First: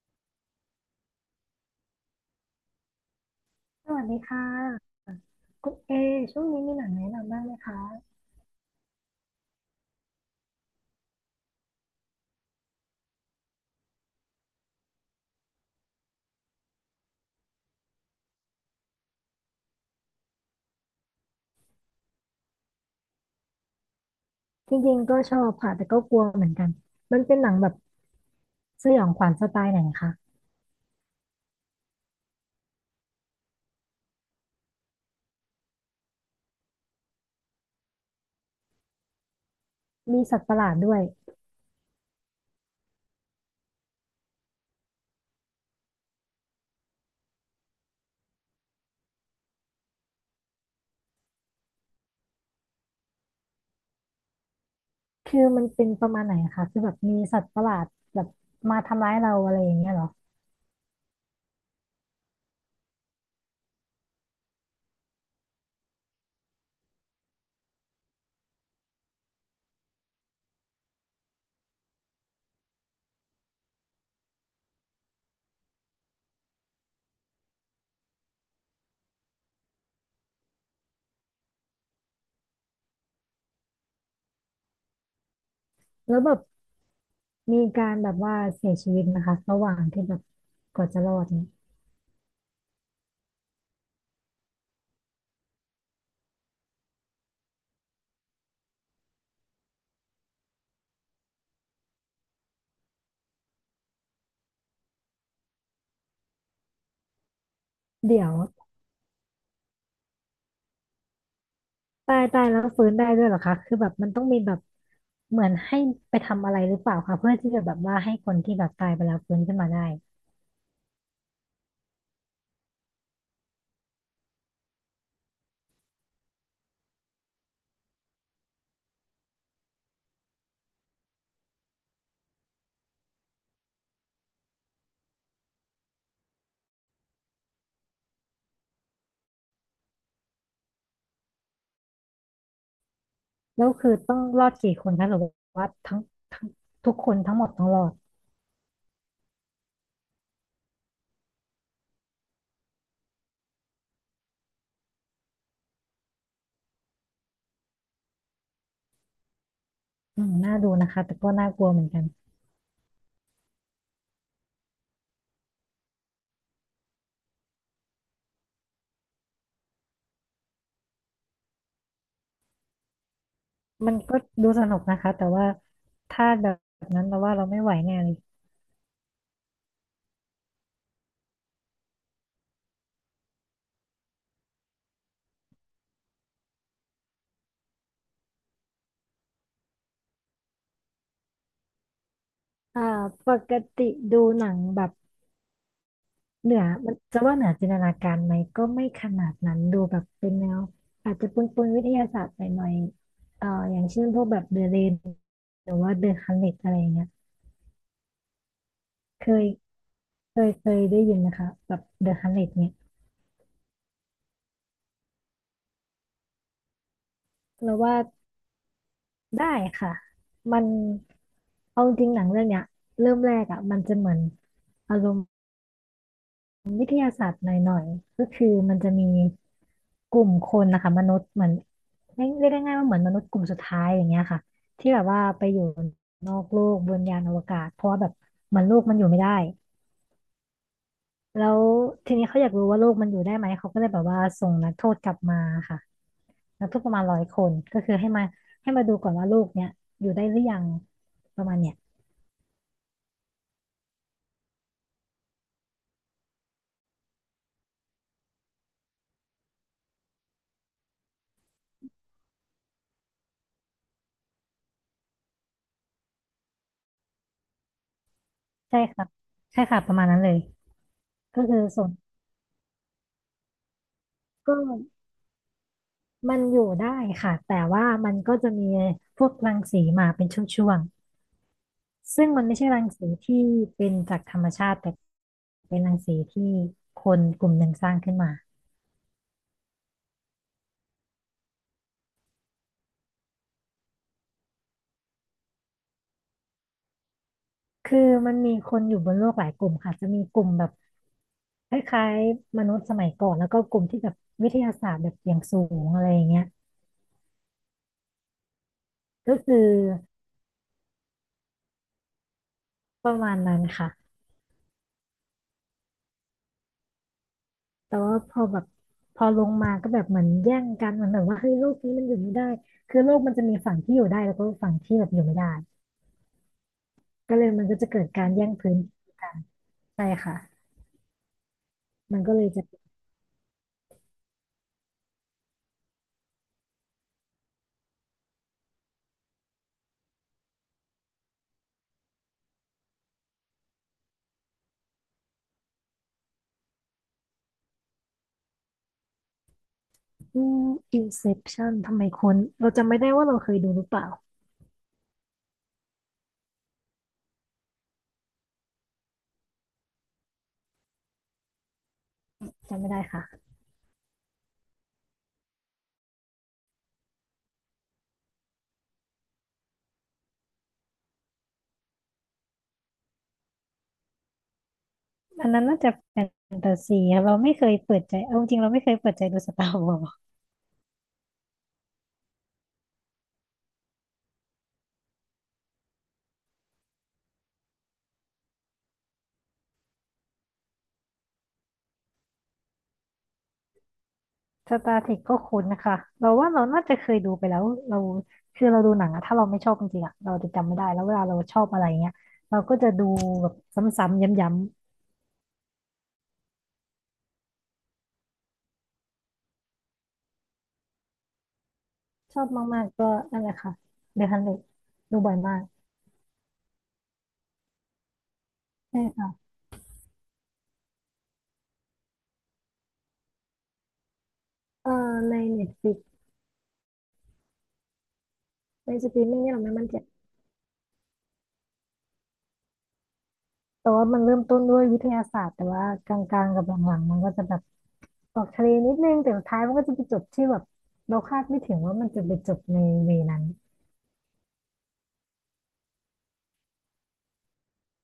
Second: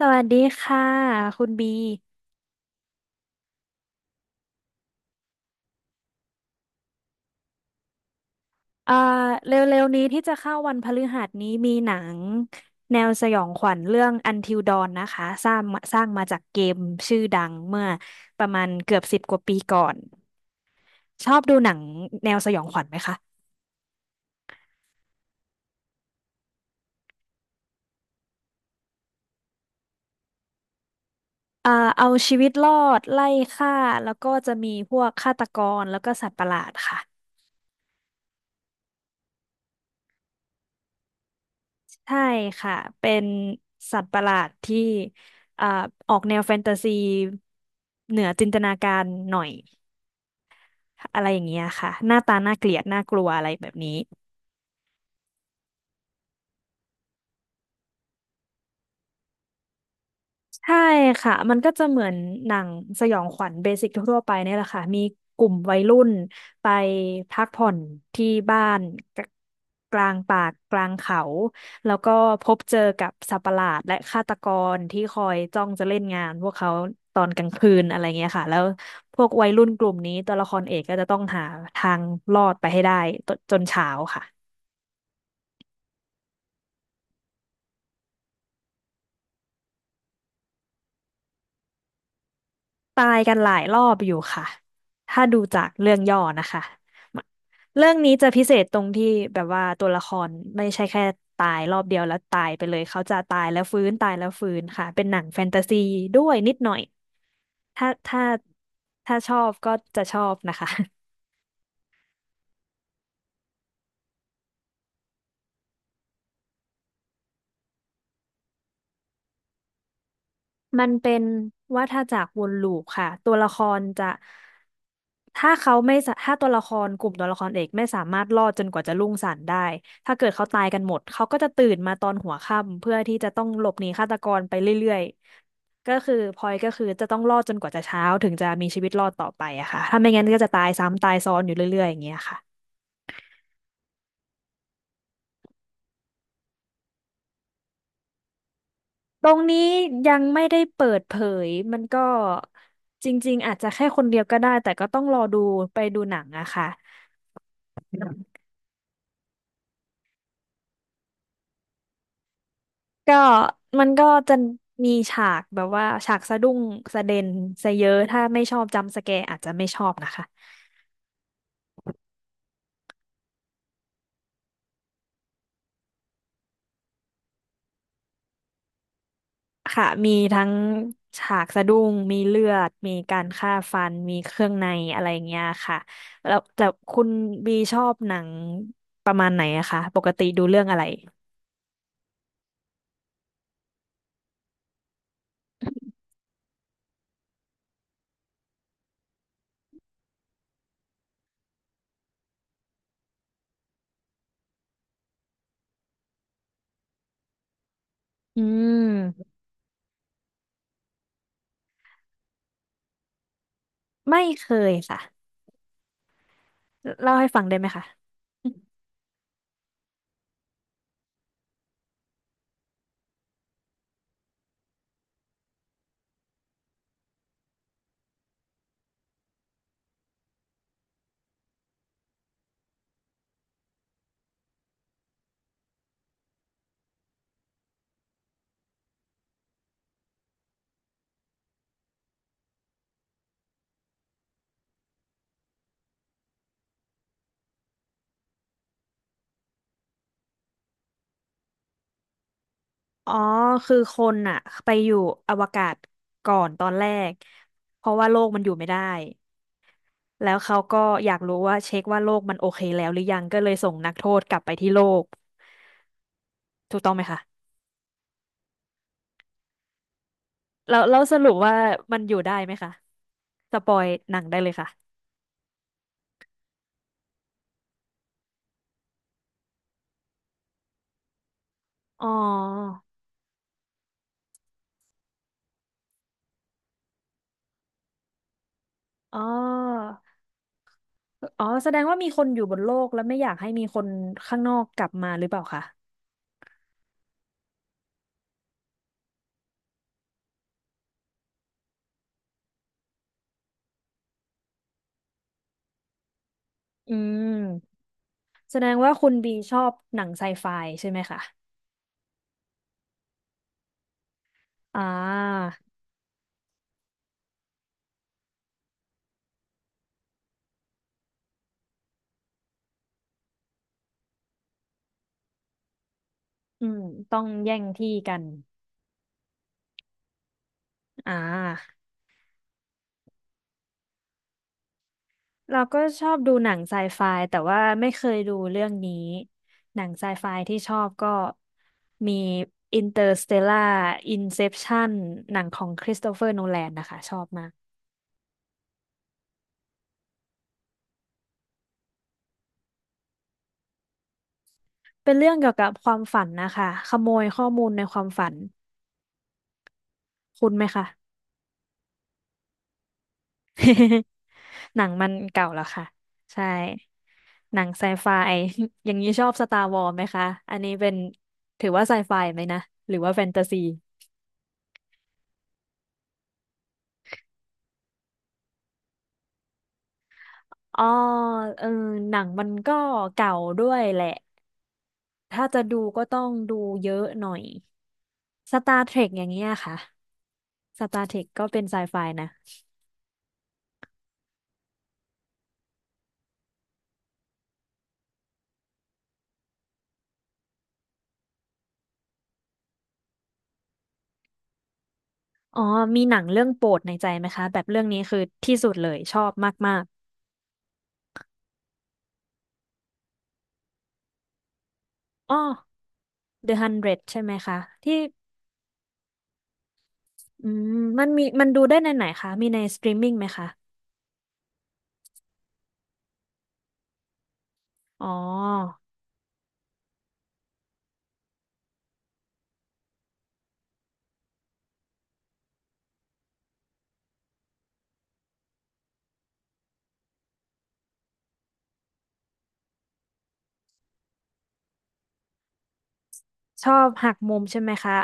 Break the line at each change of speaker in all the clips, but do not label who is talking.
สวัสดีค่ะคุณบี
สวัสดีค่ะคุณเอช่วงนี้มีหนังแนะนำบ้างไหมคะ
เอ่อเร็วๆนี้ที่จะเข้าวันพฤหัสนี้มีหนังแนวสยองขวัญเรื่อง Until Dawn นะคะสร้างมาจากเกมชื่อดังเมื่อประมาณเกือบสิบกว่าปีก่อนชอบดูหนังแนวสยองขวัญไหมคะ
จริงๆก็ชอบค่ะแต่ก็กลัวเหมือนกันมันเป็นหนังแบบสยองขวัญสไตล์ไหนคะ
เอ่อเอาชีวิตรอดไล่ฆ่าแล้วก็จะมีพวกฆาตกรแล้วก็สัตว์ประหลาดค่ะ
มีสัตว์ประหลาดด้วย
ใช่ค่ะเป็นสัตว์ประหลาดที่เอ่อออกแนวแฟนตาซีเหนือจินตนาการหน่อย อะไรอย่างเงี้ยค่ะหน้าตาน่าเกลียดน่ากลัวอะไรแบบนี้
คือมันเป็นประมาณไหนคะคือแบบมีสัตว์ประหลาดแบบมาทำร้ายเราอะไรอย่างเงี้ยเหรอ
ใช่ค่ะมันก็จะเหมือนหนังสยองขวัญเบสิกทั่วๆไปเนี่ยแหละค่ะมีกลุ่มวัยรุ่นไปพักผ่อนที่บ้านกกลางป่ากลางเขาแล้วก็พบเจอกับสัตว์ประหลาดและฆาตกรที่คอยจ้องจะเล่นงานพวกเขาตอนกลางคืนอะไรเงี้ยค่ะแล้วพวกวัยรุ่นกลุ่มนี้ตัวละครเอกก็จะต้องหาทางรอดไปให้ได้ตจนเช้าค่ะ
แล้วแบบมีการแบบว่าเสียชีวิตนะคะระหว่างที่แบบกว่าจะรอดเนี่ย
ตายกันหลายรอบอยู่ค่ะ ถ้าดูจากเรื่องย่อนะคะเรื่องนี้จะพิเศษตรงที่แบบว่าตัวละครไม่ใช่แค่ตายรอบเดียวแล้วตายไปเลยเขาจะตายแล้วฟื้นตายแล้วฟื้นค่ะเป็นหนังแฟนตาซีด้วยนิดหน่อยถ้า
เดี๋ยว
ถ้าชอบก็จะชอบนะคะ
ตายตายแล้วฟื้นได้ด้วยเหรอคะคือแบบมันต้องมีแบบเหมือนให้ไปทำอะไรหรือเปล่าคะเพื่อที่จะแบบว่าให้คนที่แบบตายไปแล้วฟื้นขึ้นมาได้
มันเป็นวัฏจักรวนลูปค่ะตัวละครจะถ้าเขาไม่สะถ้าตัวละครกลุ่มตัวละครเอกไม่สามารถรอดจนกว่าจะรุ่งสางได้ถ้าเกิดเขาตายกันหมดเขาก็จะตื่นมาตอนหัวค่ำเพื่อที่จะต้องหลบหนีฆาตกรไปเรื่อยๆก็คือพลอยก็คือจะต้องรอดจนกว่าจะเช้าถึงจะมีชีวิตรอดต่อไปอะค่ะถ้าไม่งั้นก็จะตายซ้ำตายซ้อนอยู่เรื่อยๆอย่างเงี้ยค่ะ
แล้วคือต้องรอดกี่คนคะหรือว่าทั้งทุกคนทั้งหมดต้องรอด
ตรงนี้ยังไม่ได้เปิดเผยมันก็จริงๆอาจจะแค่คนเดียวก็ได้แต่ก็ต้องรอดูไปดูหนังอะค่ะ
อืมน่าดูนะคะแต่ก็น่ากลัวเหมือนกัน
ก็มันก็จะมีฉากแบบว่าฉากสะดุ้งสะเด็นสะเยอะถ้าไม่ชอบจัมป์สแกร์อาจจะไม่ชอบนะคะ
มันก็ดูสนุกนะคะแต่ว่าถ้าแบบนั้นเราว่าเราไม่ไหวแน่เลย
ค่ะมีทั้งฉากสะดุ้งมีเลือดมีการฆ่าฟันมีเครื่องในอะไรอย่างเงี้ยค่ะแล้วแต่คุณบีชอบหนังประมาณไหนอะคะปกติดูเรื่องอะไร
อ่าปกติดูหนังแบบเหนือมันจะว่าเหนือจินตนาการไหมก็ไม่ขนาดนั้นดูแบบเป็นแนวอาจจะปนวิทยาศาสตร์หน่อยๆอย่างเช่นพวกแบบเดอะเรนหรือว่าเดอะฮันเ e ตอะไรอย่างเงี้ย
อื
เค
ม
ยเคยได้ยินนะคะแบบเดอะฮันเ e ตเนี่ย
ไม่เคยค่ะเล่าให้ฟังได้ไหม
เรา
คะ
ว่า ได้ค่ะมันเอาจริงหนังเรื่องเนี้ยเริ่มแรกอ่ะมันจะเหมือนอารมณ์วิทยาศาสตร์หน่อยๆก็คือมันจะมีกลุ่มคนนะคะมนุษย์เหมือนเรียกได้ง่ายว่าเหมือนมนุษย์กลุ่มสุดท้ายอย่างเงี้ยค่ะที่แบบว่าไปอยู่นอกโลกบนยานอวกาศเพราะว่าแบบเหมันโลกมันอยู่ไม่ได้แล้วทีนี้เขาอยากรู้ว่าโลกมันอยู่ได้ไหมเขาก็เลยแบบว่าส่งนักโทษกลับมาค่ะนักโทษประมาณร้อยคนก็คือให้มาดูก่อนว่าโลกเนี้ยอยู่ได้หรือยังประมาณเนี้ย
อ๋อคือคนอะไปอยู่อวกาศก่อนตอนแรกเพราะว่าโลกมันอยู่ไม่ได้แล้วเขาก็อยากรู้ว่าเช็คว่าโลกมันโอเคแล้วหรือยังก็เลยส่งนักโทษกลับไปที่โลกถูกต้องไหมคะ
ใช่ครับใช่ค่ะประมาณนั้นเลย
แล้วสรุป
ก็
ว่า
คือส่วน
มันอยู่ได้ไหมคะสปอยหนังได้เล
ก็
ยค่ะ
มันอยู่ได้ค่ะ แต่ว่ามันก็จะมีพวกรังสีมาเป็นช่วง
อ๋อ
ๆ ซึ่งมันไม่ใช่รังสีที่เป็นจากธรรมชาติแต่เป็นรังสีที่คนกลุ่มหนึ่งสร้างขึ้นมา
อ๋ออ๋อแสดงว่ามีคนอยู่บนโลกแล้วไม่อยากให้มีคนข้างนอกกลับมาหรือเปล่าคะ
คือมันมีคนอยู่บนโลกหลายกลุ่มค่ะจะมีกลุ่มแบบคล้ายๆมนุษย์สมัยก่อนแล้วก็กลุ่มที่แบบวิทยาศาสตร์แบบอย่างสูงอะไรอย่างเงี้ย
อืมแสดงว่าคุณบี
ก็
ช
คื
อ
อ
บหนังไซไฟใช่ไหมคะ
ประมาณนั้นค่ะ
อ่า
แต่ว่าพอแบบพอลงมาก็แบบเหมือนแย่งกันเหมือนแบบว่าเฮ้ยโลกนี้มันอยู่ไม่ได้คือโลกมันจะมีฝั่งที่อยู่ได้แล้วก็ฝั่งที่แบบอยู่ไม่ได้
อืมต้อง
ก็เลย
แย่ง
มันก็จะ
ที่
เกิด
กัน
การแย่งพื้นที่กันใช่ค่ะ
อ่า
มันก็เลยจะ
เราก็ชอบดูหนังไซไฟแต่ว่าไม่เคยดูเรื่องนี้หนังไซไฟที่ชอบก็มี Interstellar Inception หนังของคริสโตเฟอร์โนแลนนะคะชอบมาก
อืม Inception ทำไมคุ้นเราจำไม่ได้ว่าเราเคยดูหรือเปล่า
เป็นเรื่องเกี่ยวกับความฝันนะคะขโมยข้อมูลในความฝันคุณไหมคะ
จำไม่ได้ค่ะ
หนังมันเก่าแล้วค่ะใช่หนังไซไฟ อย่างนี้ชอบสตาร์วอ s ไหมคะอันนี้เป็นถือว่าไซไฟไหมนะหรือว่าแฟนตาซี
อันนั้นน่าจะแฟนตาซีอะเราไม่เคยเปิดใจเอาจริงๆเราไม่เคยเปิดใจดูสตาร์วอ
อ๋อเออหนังมันก็เก่าด้วยแหละถ้าจะดูก็ต้องดูเยอะหน่อย Star Trek อย่างเงี้ยค่ะ Star Trek ก็เป็นไซไฟนะ
สตาร์เทคก็คุ้นนะคะเราว่าเราน่าจะเคยดูไปแล้วเราคือเราดูหนังอะถ้าเราไม่ชอบจริงๆอะเราจะจำไม่ได้แล้วเวลาเราชอบอะไรเงี้ยเราก็จะดูแบบซ้ำๆย้ำ
อ๋อมีหนังเรื่องโปรดในใจไหมคะแบบเรื่องนี้คือที่สุดเลยชอบมาก
ๆชอบมากๆก็นั่นแหละค่ะเดอะฮันเดดู
ๆ
บ่
อ๋
อ
อ
ยมาก
The ฮันเดร d ใช่ไหมคะที่
ใช่ค่ะ
อืมมันมีมันดูได้ในไหนคะมีในสตรีมมิ่งไหมคะ
เอ่อในเน็ตฟลิก
อ๋อ
ในสตรีมมิ่งเนี่ยเราไม่มั่นใจแต่ว่ามันเริ่มต้นด้วยวิทยาศาสตร์แต่ว่ากลางๆกับหลังๆมันก็จะแบบออกทะเลนิดนึงแต่สุดท้ายมันก็จะไปจบที่แบบเราคาดไม่ถึงว่ามันจะไปจบในเวนั้น
ชอบหักมุมใช่ไหมคะ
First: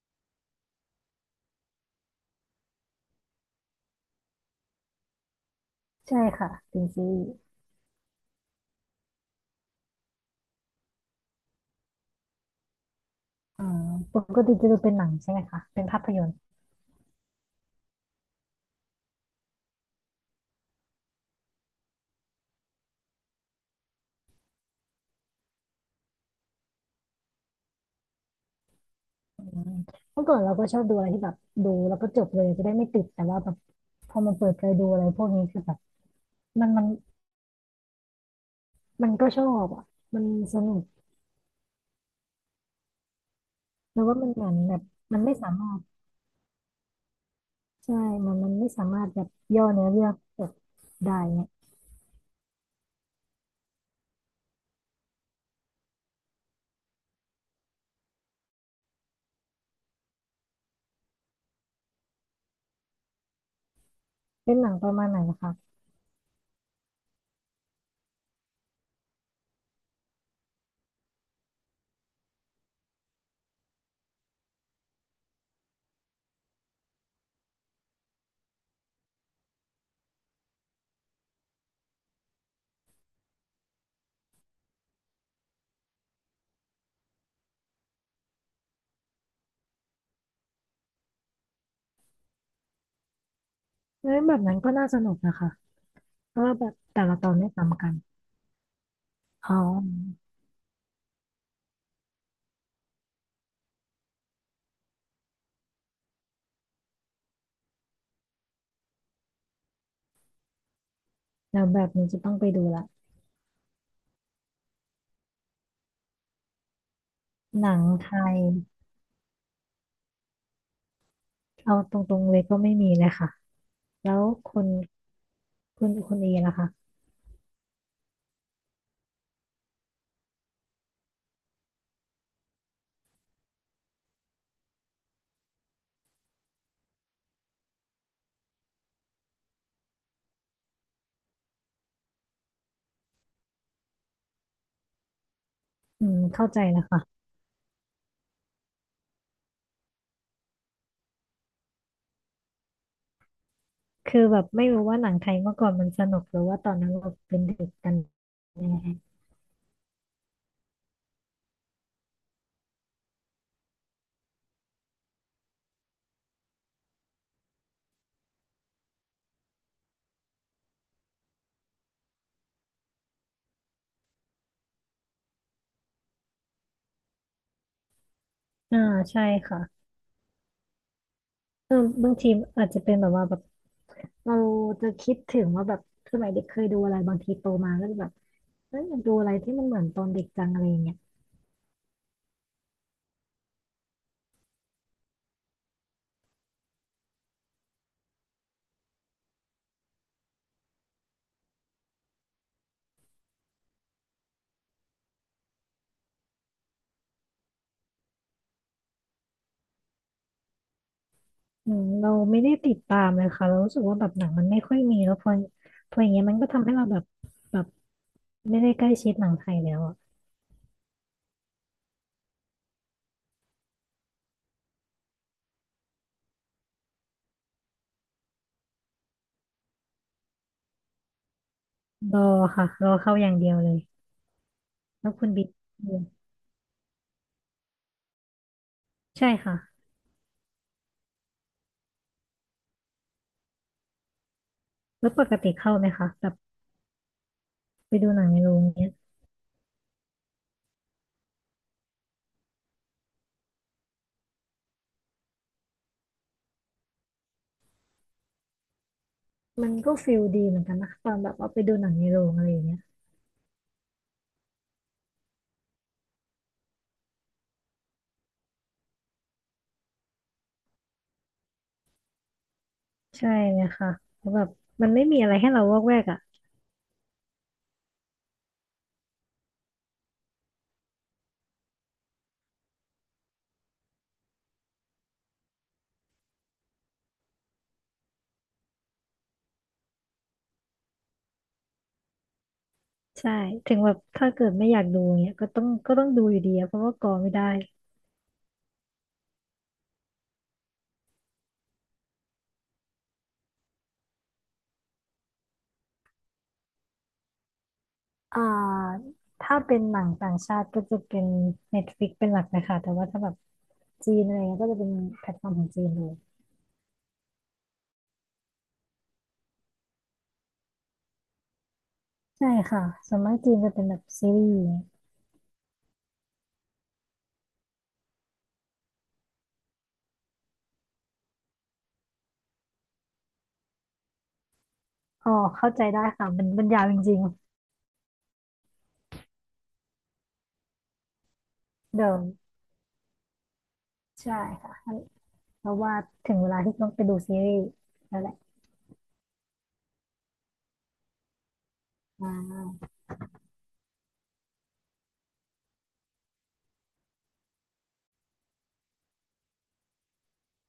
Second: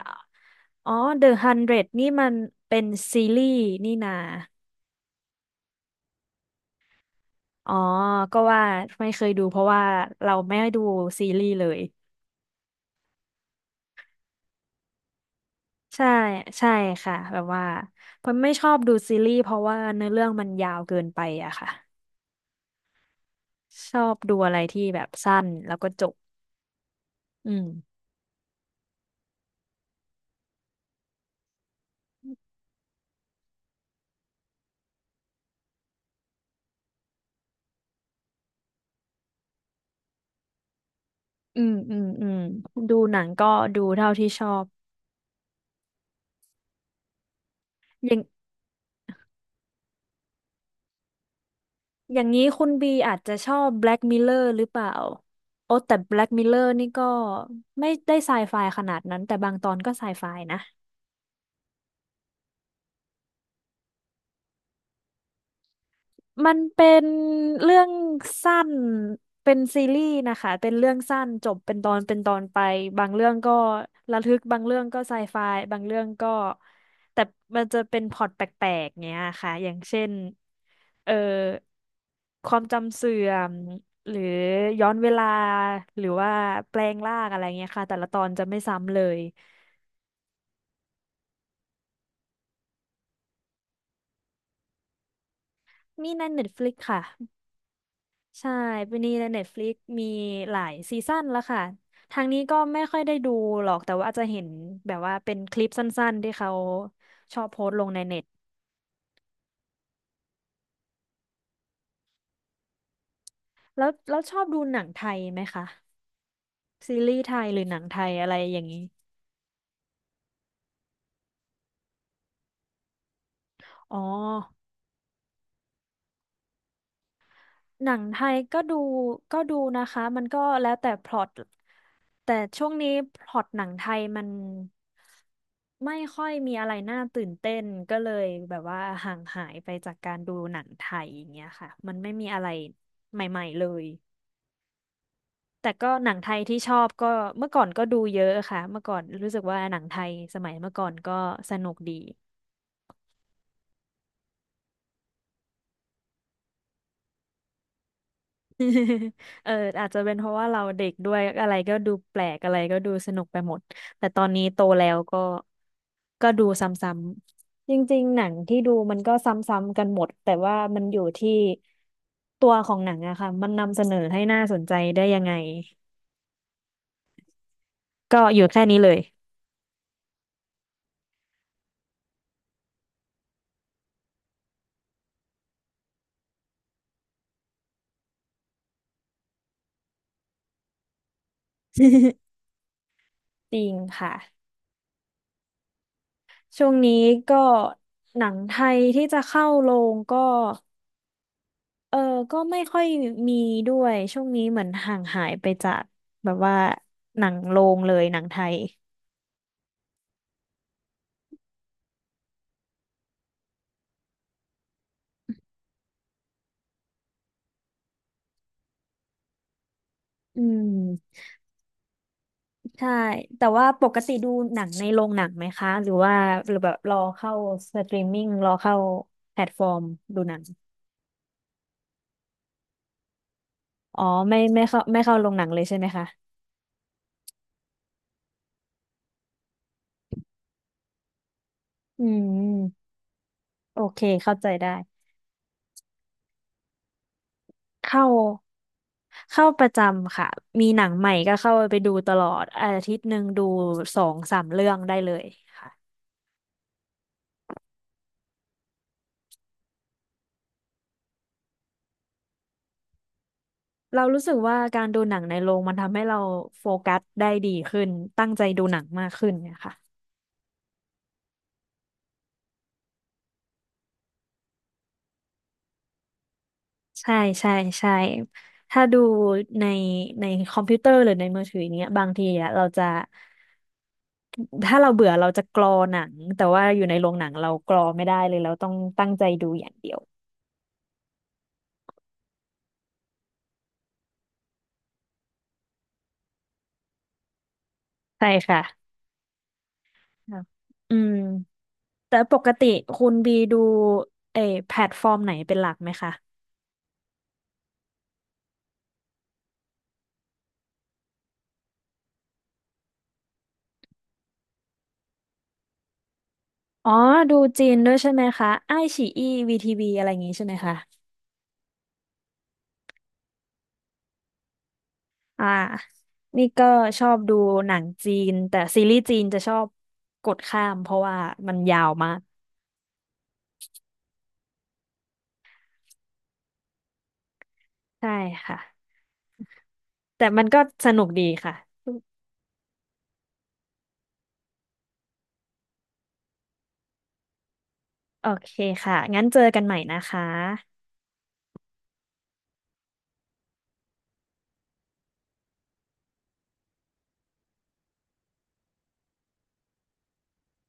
อ๋อ The Hundred นเดรดนี่มันเป็นซีรีส์นี่นา
ใช่ค่ะเป็นซีรีส์
อ๋อก็ว่าไม่เคยดูเพราะว่าเราไม่ได้ดูซีรีส์เลย
อ่าปกติจะดูเป็นหนังใช่ไหมคะเป็นภา
ใช่
พยนตร์
ใช่ค่ะแบบว่าผมไม่ชอบดูซีรีส์เพราะว่าเนื้อเรื่องมันยาวเกินไปอะค่ะชอบดูอะไรที่แบบสั้นแล้วก็จบอืม
อืมเมื่อก่อนเราก็ชอบดูอะไรที่แบบดูแล้วก็จบเลยจะได้ไม่ติดแต่ว่าแบบพอมาเปิดใจดูอะไรพวกนี้คือแบบมันมันก็ชอบอ่ะมันสนุก
อืมอืมอืมดูหนังก็ดู
แต่
เท่า
ว่า
ที่
มัน
ช
เหมื
อ
อน
บ
แบบมันไม่สามารถใช่
อย่าง
มันไม่สามารถแบบย่อเนื้อเรื่องจบได้เนี่ย
อย่างนี้คุณบีอาจจะชอบ Black Mirror หรือเปล่า โอ้แต่ Black Mirror นี่ก็ไม่ได้ไซไฟขนาดนั้นแต่บางตอนก็ไซไฟนะ
เป็นหนังประมาณไหนนะคะ
มันเป็นเรื่องสั้นเป็นซีรีส์นะคะเป็นเรื่องสั้นจบเป็นตอนเป็นตอนไปบางเรื่องก็ระทึกบางเรื่องก็ไซไฟบางเรื่องก็แต่มันจะเป็นพล็อตแปลกๆเนี้ยค่ะอย่างเช่นเอ่อความจำเสื่อมหรือย้อนเวลาหรือว่าแปลงร่างอะไรเงี้ยค่ะแต่ละตอนจะไม่ซ้ำเลย
เอ้ยแบบนั้นก็น่าสนุกนะคะ
มีใน
เพราะว่าแบบ
Netflix ค่ะ
แต่ละตอนไม่ซ้ำกัน
ใช่ปีนี้ใน
อ๋อ
Netflix มีหลายซีซั่นแล้วค่ะ ทางนี้ก็ไม่ค่อยได้ดูหรอกแต่ว่าอาจจะเห็นแบบว่าเป็นคลิปสั้นๆที่เขาชอบโพสต์ลงในเน็ต
แล้วแบบนี้จะต้องไปดูละ
แล้วชอบดูหนังไทยไหมคะซีรีส์ไทยหรื
ห
อ
นั
หนั
ง
งไท
ไท
ยอะไร
ย
อย่างนี้
เอาตรงๆเลยก็ไม่มีเลยค่ะ
อ๋อ
แล้วคุณ คุณเอล่ะคะ
หนังไทยก็ดูก็ดูนะคะมันก็แล้วแต่พล็อต แต่ช่วงนี้พล็อตหนังไทยมันไม่ค่อยมีอะไรน่าตื่นเต้นก็เลยแบบว่าห่างหายไปจากการดูหนังไทยอย่างเงี้ยค่ะมันไม่มีอะไรใหม่ๆเลยแต่ก็
อื
หนั
ม
งไทย
เข้า
ที่
ใจ
ชอ
แล้ว
บก็
ค่ะ
เมื่อก่อนก็ดูเยอะค่ะเมื่อก่อนรู้สึกว่าหนังไทยสมัยเมื่อก่อนก็สนุกดี
คือแบบไม่รู้ว่าหนังไทยเมื่อก่อนมันสนุกหรือว่าตอนนั้นเราเป็นเด็กกันแน่
เอออาจจะเป็นเพราะว่าเราเด็กด้วยอะไรก็ดูแปลกอะไรก็ดูสนุกไปหมดแต่ตอนนี้โตแล้วก็ดูซ้ำๆจริงๆหนังที่ดูมันก็ซ้ำๆกันหมดแต่ว่ามันอยู่ที่ตัวของหนังอะค่ะมันนำเสนอให้น่าสนใจได้ยังไงก็อยู่แค่นี้
อ่า
เลย
ใช่ค่ะเออบางทีอาจจะเป็นแบบว่าแบบเราจะคิดถึงว่าแบบสมัยเด็กเคยดูอะไรบางทีโตมาก็จะแบบเอยอยากดูอะไรที่มันเหมือนตอนเด็กจังอะไรอย่างเงี้ย
จริงค่ะช่วงนี้ก็หนังไทยที่จะเข้าโรงก็ เออก็ไม่ค่อยมีด้วยช่วงนี้เหมือนห่างหายไปจากแบบว่าหนังโรงเลยหนังไทย
อืมเราไม่ได้ติดตามเลยค่ะเรารู้สึกว่าแบบหนังมันไม่ค่อยมีแล้วพออย่างเงี้ยมันก็ทำให้เราแบบแบบไม่ได้ใกล้ชิดหนังไทยแล้วอะ
อืมใช่แต่ว่าปกติดูหนังในโรงหนังไหมคะหรือว่าหรือแบบรอเข้าสตรีมมิ่งรอเข้าแพลตฟอร์มดูหนัง
รอค่ะรอเข้าอย่างเดียวเลย
อ๋อไม่เข้าไม่
แล้ว
เข้า
คุ
โร
ณ
งหนั
บิ๊
ง
ก
เลยใช่ไหม
อืม
คะ
ใช่ค่ะ
อืมโอเคเข้าใจได้
แล้วปกติเข้าไหมคะแบบไป
เข้า
ดูหนังในโรงเนี้ย
ประจำค่ะมีหนังใหม่ก็เข้าไปดูตลอดอาทิตย์หนึ่งดูสองสามเรื่องได้เลยค่ะ
มันก็ฟิลดีเหมือนกันนะตอนแบบว่าไปดูหนังในโรงอะไรอย่างเงี้ย
เรารู้สึกว่าการดูหนังในโรงมันทำให้เราโฟกัสได้ดีขึ้น ตั้งใจดูหนังมากขึ้นเนี่ยค่ะ
ใช่เลยค่ะเพราะแบบมันไม่มีอะไรให้เราวอกแวกอ่ะ
ใช่ใช่ใช่ถ้าดูในในคอมพิวเตอร์หรือในมือถืออย่างเงี้ยบางทีอะเราจะถ้าเราเบื่อเราจะกรอหนังแต่ว่าอยู่ในโรงหนังเรากรอไม่ได้เลยเราต้องตั้งใจดูอย่างเดียว
ใช่ถึงแบบถ้าเกิดไม่อยากดูเงี้ยก็ต้องดูอยู่ดีอะเพราะว่ากอไม่ได้
ใช่ค่ะครับอืมแต่ปกติคุณบีดูเออแพลตฟอร์มไหนเป็นหลักไหมคะ
อ่าถ้าเป็นหนังต่างชาติก็จะเป็น Netflix เป็นหลักนะคะแต่ว่าถ้าแบบจีนอะไรเงี้ยก็จะเป็นแพลตฟอร์มของจีนเลย
อ๋อดูจีนด้วยใช่ไหมคะไอ้ฉีอี้วีทีวีอะไรอย่างงี้ใช่ไหมคะ
ใช่ค่ะส่วนมากจีนจะเป็นแบบซีรีส์
อ่านี่ก็ชอบดูหนังจีน แต่ซีรีส์จีนจะชอบกดข้ามเพราะว่ามันยาวมาก
อ๋อเข้าใจได้ค่ะมันยาวจริง
ใช่ค่ะ แต่มันก็สนุกดีค่ะ
ๆเดิมใช่ค่ะ เพราะว่าถึงเวลาที่ต้องไปดูซีรีส์แล้ว
โอ
แหละ
เคค่ะ งั้นเจอกันใหม่นะคะ
อ่า